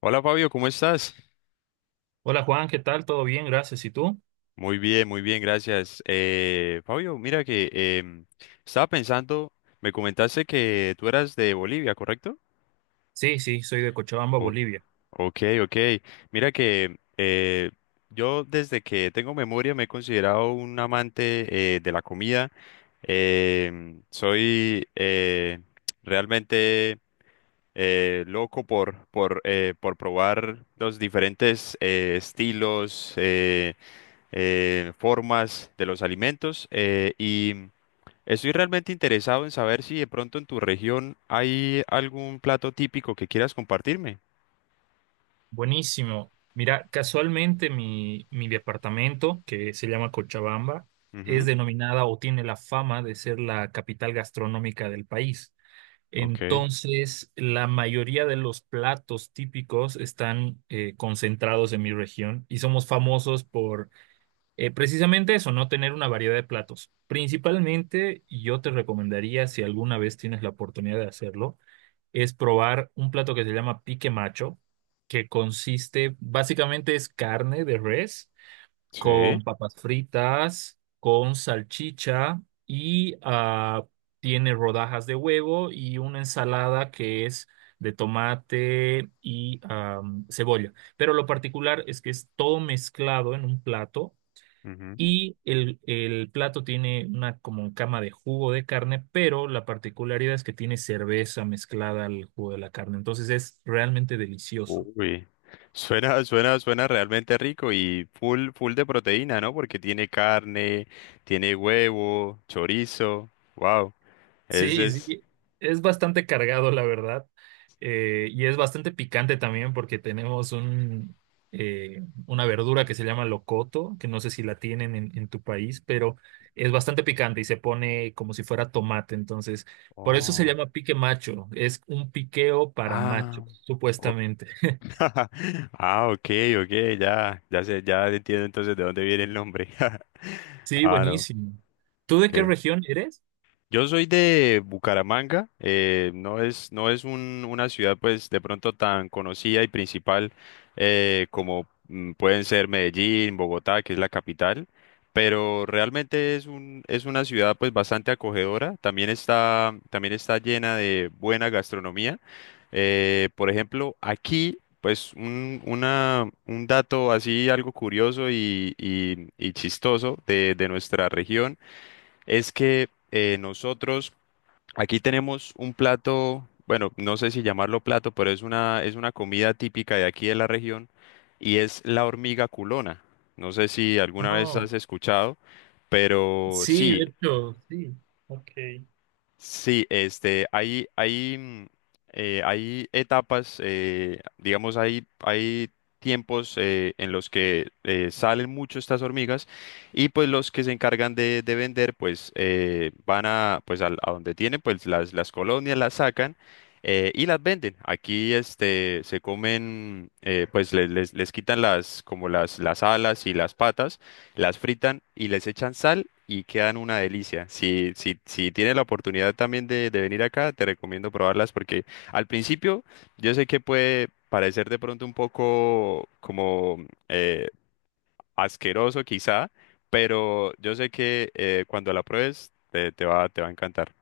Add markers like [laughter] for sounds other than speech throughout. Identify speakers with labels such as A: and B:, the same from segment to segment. A: Hola Fabio, ¿cómo estás?
B: Hola Juan, ¿qué tal? ¿Todo bien? Gracias. ¿Y tú?
A: Muy bien, gracias. Fabio, mira que em, estaba pensando, me comentaste que tú eras de Bolivia, ¿correcto?
B: Sí, sí, soy de Cochabamba,
A: O-
B: Bolivia.
A: ok, ok. Mira que yo desde que tengo memoria me he considerado un amante de la comida. Soy realmente loco por probar los diferentes estilos, formas de los alimentos y estoy realmente interesado en saber si de pronto en tu región hay algún plato típico que quieras compartirme.
B: Buenísimo. Mira, casualmente mi departamento, que se llama Cochabamba, es
A: Ujú,
B: denominada o tiene la fama de ser la capital gastronómica del país.
A: ok,
B: Entonces, la mayoría de los platos típicos están concentrados en mi región y somos famosos por precisamente eso, no tener una variedad de platos. Principalmente, yo te recomendaría, si alguna vez tienes la oportunidad de hacerlo, es probar un plato que se llama pique macho, que consiste, básicamente es carne de res
A: sí.
B: con papas fritas, con salchicha y tiene rodajas de huevo y una ensalada que es de tomate y cebolla. Pero lo particular es que es todo mezclado en un plato
A: Ujú.
B: y el plato tiene una como cama de jugo de carne, pero la particularidad es que tiene cerveza mezclada al jugo de la carne. Entonces es realmente delicioso.
A: Uy. [laughs] Suena, suena, suena realmente rico y full, full de proteína, ¿no? Porque tiene carne, tiene huevo, chorizo. Wow. Ese
B: Sí,
A: es.
B: sí, es bastante cargado, la verdad. Y es bastante picante también porque tenemos una verdura que se llama locoto, que no sé si la tienen en tu país, pero es bastante picante y se pone como si fuera tomate. Entonces, por eso se
A: Oh.
B: llama pique macho. Es un piqueo para
A: Ah.
B: machos,
A: Ok.
B: supuestamente. [laughs]
A: [laughs] Ah, ok, ok, ya, ya sé, ya entiendo entonces de dónde viene el nombre. [laughs]
B: Sí,
A: Ah, no,
B: buenísimo. ¿Tú de qué región eres?
A: yo soy de Bucaramanga, no es una ciudad pues de pronto tan conocida y principal como pueden ser Medellín, Bogotá, que es la capital, pero realmente es una ciudad pues bastante acogedora, también está llena de buena gastronomía. Por ejemplo, aquí pues un dato así algo curioso y chistoso de nuestra región es que nosotros aquí tenemos un plato, bueno, no sé si llamarlo plato, pero es una comida típica de aquí de la región y es la hormiga culona. No sé si alguna vez
B: No.
A: has escuchado, pero
B: Sí,
A: sí,
B: de hecho, sí. Ok.
A: sí, este, hay etapas, digamos, hay tiempos en los que salen mucho estas hormigas y pues los que se encargan de vender, pues van a, pues a, donde tienen, pues las colonias las sacan y las venden. Aquí, este, se comen, pues les quitan las, como las alas y las patas las fritan y les echan sal y quedan una delicia. Si tienes la oportunidad también de venir acá, te recomiendo probarlas porque al principio yo sé que puede parecer de pronto un poco como eh, asqueroso quizá, pero yo sé que cuando la pruebes te va a encantar.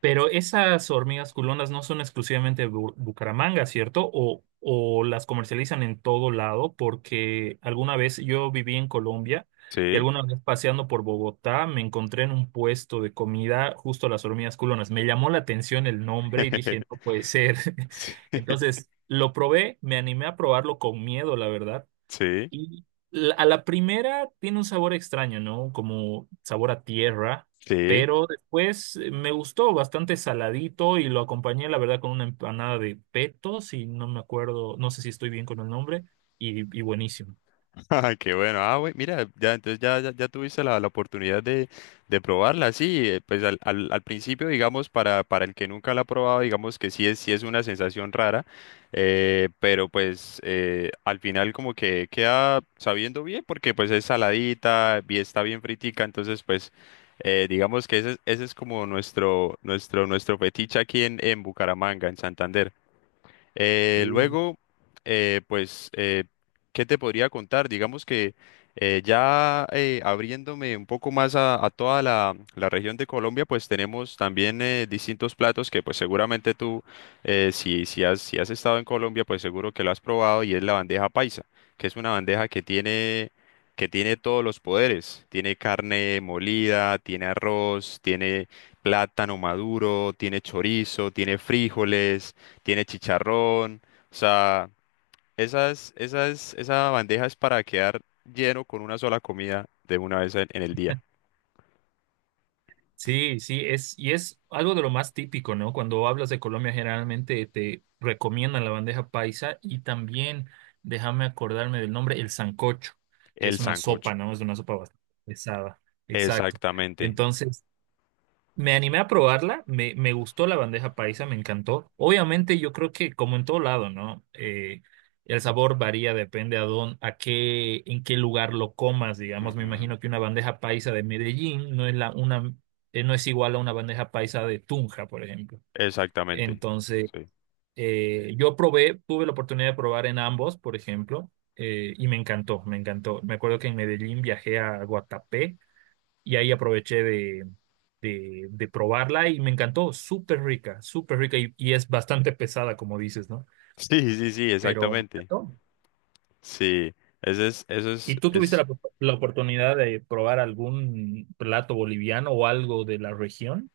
B: Pero esas hormigas culonas no son exclusivamente de Bucaramanga, ¿cierto? O las comercializan en todo lado, porque alguna vez yo viví en Colombia y
A: Sí,
B: alguna vez paseando por Bogotá me encontré en un puesto de comida justo las hormigas culonas. Me llamó la atención el nombre y dije, no
A: [laughs]
B: puede ser. [laughs] Entonces lo probé, me animé a probarlo con miedo, la verdad
A: sí,
B: y a la primera tiene un sabor extraño, ¿no? Como sabor a tierra,
A: sí.
B: pero después me gustó bastante saladito y lo acompañé, la verdad, con una empanada de peto, si no me acuerdo, no sé si estoy bien con el nombre, y buenísimo.
A: [laughs] Ah, qué bueno. Ah, güey, mira, ya entonces ya, ya, ya tuviste la oportunidad de probarla, sí. Pues al principio, digamos, para el que nunca la ha probado, digamos que sí es una sensación rara, pero pues al final como que queda sabiendo bien, porque pues es saladita, bien, está bien fritica, entonces pues digamos que ese es como nuestro fetiche aquí en Bucaramanga, en Santander. Eh,
B: Sí.
A: luego, pues, ¿qué te podría contar? Digamos que ya abriéndome un poco más a toda la región de Colombia, pues tenemos también distintos platos que pues seguramente tú, si has estado en Colombia, pues seguro que lo has probado y es la bandeja paisa, que es una bandeja que tiene todos los poderes. Tiene carne molida, tiene arroz, tiene plátano maduro, tiene chorizo, tiene frijoles, tiene chicharrón, o sea, esa bandeja es para quedar lleno con una sola comida de una vez en el día.
B: Sí, sí, es, y es algo de lo más típico, ¿no? Cuando hablas de Colombia, generalmente te recomiendan la bandeja paisa y también, déjame acordarme del nombre, el sancocho, que
A: El
B: es una sopa,
A: sancocho.
B: ¿no? Es una sopa bastante pesada. Exacto.
A: Exactamente.
B: Entonces, me animé a probarla, me gustó la bandeja paisa, me encantó. Obviamente yo creo que como en todo lado, ¿no? El sabor varía, depende a dónde, a qué, en qué lugar lo comas, digamos. Me
A: Ujú.
B: imagino que una bandeja paisa de Medellín no es no es igual a una bandeja paisa de Tunja, por ejemplo.
A: Exactamente.
B: Entonces,
A: Sí. [laughs]
B: yo probé, tuve la oportunidad de probar en ambos, por ejemplo, y me encantó, me encantó. Me acuerdo que en Medellín viajé a Guatapé y ahí aproveché de probarla y me encantó, súper rica, súper rica y es bastante pesada, como dices, ¿no?
A: Sí, sí, sí,
B: Pero me
A: exactamente.
B: encantó.
A: Sí, ese es, eso
B: ¿Y tú tuviste
A: es
B: la oportunidad de probar algún plato boliviano o algo de la región?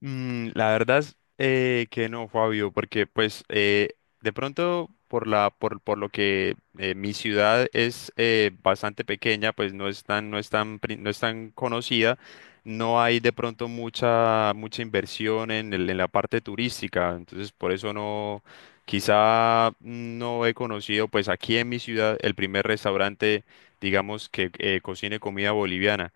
A: La verdad es que no, Fabio, porque pues de pronto por la por lo que mi ciudad es bastante pequeña, pues no es tan conocida, no hay de pronto mucha mucha inversión en la parte turística, entonces por eso no quizá no he conocido pues aquí en mi ciudad el primer restaurante digamos que cocine comida boliviana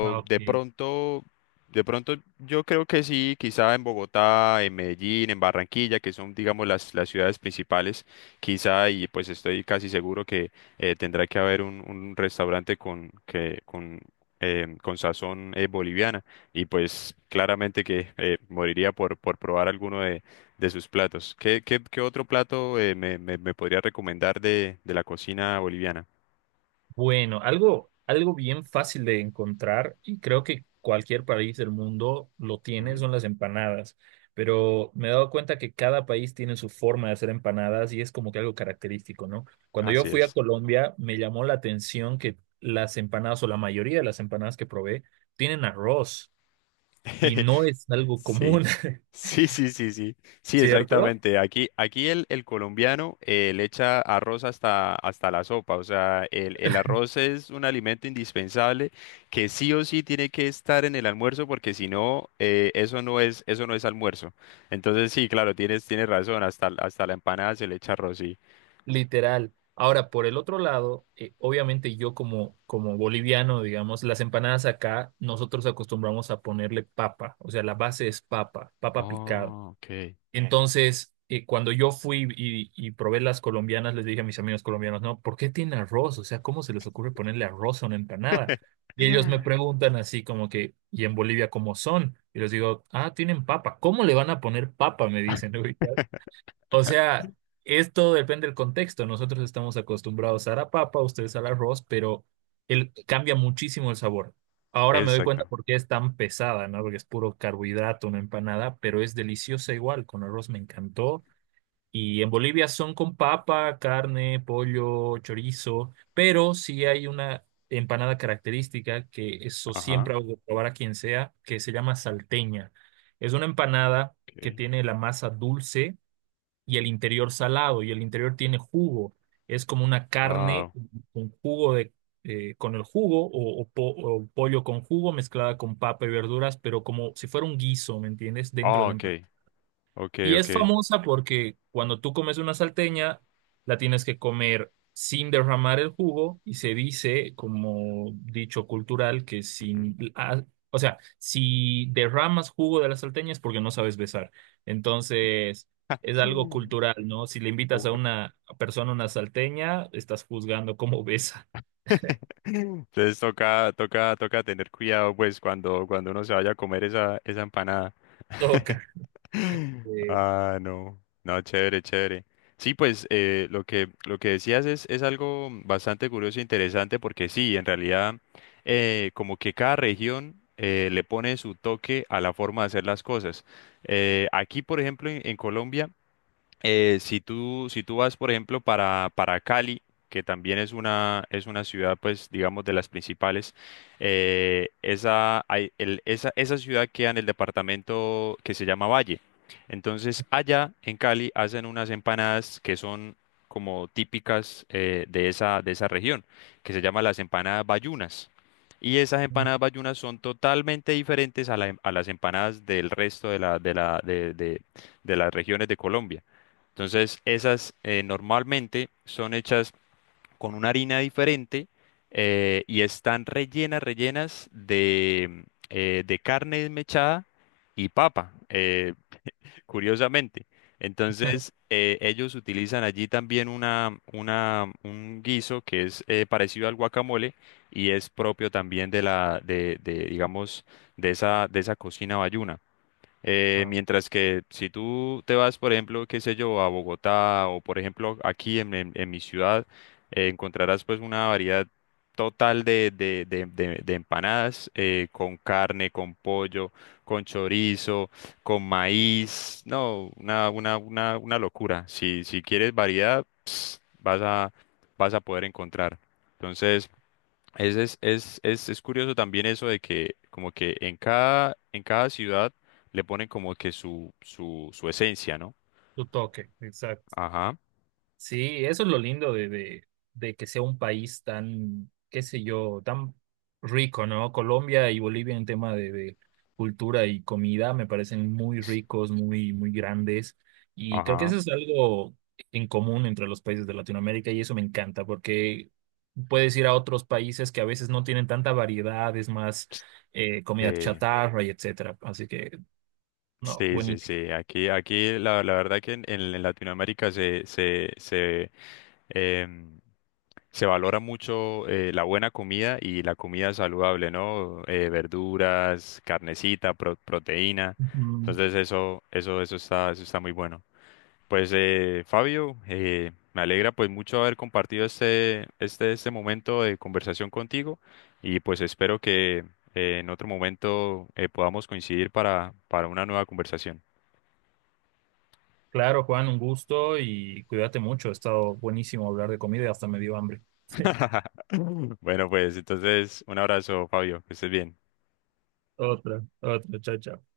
B: Ah,
A: de
B: ok.
A: pronto de pronto, yo creo que sí, quizá en Bogotá, en Medellín, en Barranquilla, que son, digamos, las ciudades principales, quizá, y pues estoy casi seguro que tendrá que haber un restaurante con sazón boliviana, y pues claramente que moriría por probar alguno de sus platos. ¿Qué otro plato me podría recomendar de la cocina boliviana?
B: Bueno, algo bien fácil de encontrar y creo que cualquier país del mundo lo tiene,
A: Ujú.
B: son las empanadas. Pero me he dado cuenta que cada país tiene su forma de hacer empanadas y es como que algo característico, ¿no? Cuando yo
A: Así
B: fui a
A: es.
B: Colombia, me llamó la atención que las empanadas o la mayoría de las empanadas que probé tienen arroz y
A: [laughs]
B: no es algo común,
A: Sí,
B: [laughs]
A: sí, sí, sí, sí, sí,
B: ¿cierto?
A: exactamente. Aquí el colombiano le echa arroz hasta la sopa, o sea, el arroz es un alimento indispensable que sí o sí tiene que estar en el almuerzo porque si no, eso no es almuerzo. Entonces sí, claro, tienes razón, hasta la empanada se le echa arroz, sí.
B: Literal. Ahora, por el otro lado, obviamente yo como boliviano, digamos, las empanadas acá, nosotros acostumbramos a ponerle papa, o sea, la base es papa, papa picada.
A: Oh, ok.
B: Entonces, cuando yo fui y probé las colombianas, les dije a mis amigos colombianos, no, ¿por qué tiene arroz? O sea, ¿cómo se les ocurre ponerle arroz a una empanada? Y ellos me
A: [laughs]
B: preguntan así como que, ¿y en Bolivia cómo son? Y les digo, ah, tienen papa. ¿Cómo le van a poner papa? Me dicen. [laughs] O sea, esto depende del contexto. Nosotros estamos acostumbrados a la papa, ustedes al arroz, pero cambia muchísimo el sabor. Ahora me doy cuenta
A: Exacto.
B: por qué es tan pesada, ¿no? Porque es puro carbohidrato, una empanada, pero es deliciosa igual. Con arroz me encantó. Y en Bolivia son con papa, carne, pollo, chorizo, pero sí hay una empanada característica que eso
A: Ajá.
B: siempre hago de probar a quien sea, que se llama salteña. Es una empanada que
A: Okay.
B: tiene la masa dulce y el interior salado y el interior tiene jugo. Es como una carne
A: Wow.
B: con jugo con el jugo o pollo con jugo mezclada con papa y verduras, pero como si fuera un guiso, ¿me entiendes? Dentro
A: Oh,
B: del
A: okay. Okay,
B: y es
A: okay.
B: famosa porque cuando tú comes una salteña, la tienes que comer sin derramar el jugo y se dice, como dicho cultural, que sin, ah, o sea, si derramas jugo de la salteña es porque no sabes besar. Entonces, es algo cultural, ¿no? Si le invitas a
A: Ujú.
B: una persona una salteña, estás juzgando cómo [laughs] besa.
A: [laughs] Entonces toca tener cuidado pues cuando uno se vaya a comer esa empanada.
B: Toca.
A: [laughs]
B: eh,
A: Ah, no. No, chévere, chévere. Sí, pues lo que decías es algo bastante curioso e interesante porque sí, en realidad como que cada región le pone su toque a la forma de hacer las cosas. Aquí, por ejemplo, en Colombia, si tú vas, por ejemplo, para Cali, que también es una ciudad, pues, digamos, de las principales, esa ciudad queda en el departamento que se llama Valle. Entonces, allá en Cali hacen unas empanadas que son como típicas de esa región, que se llaman las empanadas bayunas. Y esas empanadas bayunas son totalmente diferentes a las empanadas del resto de las regiones de Colombia. Entonces, esas normalmente son hechas con una harina diferente y están rellenas de carne desmechada y papa, curiosamente. Entonces,
B: [laughs]
A: ellos utilizan allí también un guiso que es parecido al guacamole y es propio también de la, de, digamos, de esa cocina bayuna. Eh,
B: ah,
A: mientras que si tú te vas, por ejemplo, qué sé yo, a Bogotá o por ejemplo aquí en mi ciudad, encontrarás pues una variedad total de empanadas con carne, con pollo, con chorizo, con maíz. No, una locura. Si quieres variedad, vas a, vas a poder encontrar. Entonces, es curioso también eso de que como que en cada ciudad le ponen como que su esencia, ¿no?
B: tu toque, exacto.
A: Ajá.
B: Sí, eso es lo lindo de que sea un país tan, qué sé yo, tan rico, ¿no? Colombia y Bolivia en tema de cultura y comida me parecen muy
A: es-
B: ricos, muy grandes. Y creo que
A: Ajá.
B: eso es algo en común entre los países de Latinoamérica y eso me encanta porque puedes ir a otros países que a veces no tienen tanta variedad, es más comida
A: Sí,
B: chatarra y etcétera. Así que, no,
A: sí, sí,
B: buenísimo.
A: sí. Aquí la verdad que en Latinoamérica em, se valora mucho la buena comida y la comida saludable, ¿no? Verduras, carnecita, proteína. Entonces eso está muy bueno. Pues Fabio, me alegra pues mucho haber compartido este momento de conversación contigo y pues espero que en otro momento podamos coincidir para una nueva conversación.
B: Claro, Juan, un gusto y cuídate mucho. Ha estado buenísimo hablar de comida y hasta me dio hambre. [laughs]
A: Bueno, pues entonces un abrazo, Fabio, que estés bien.
B: Otra, otra, chao, chao.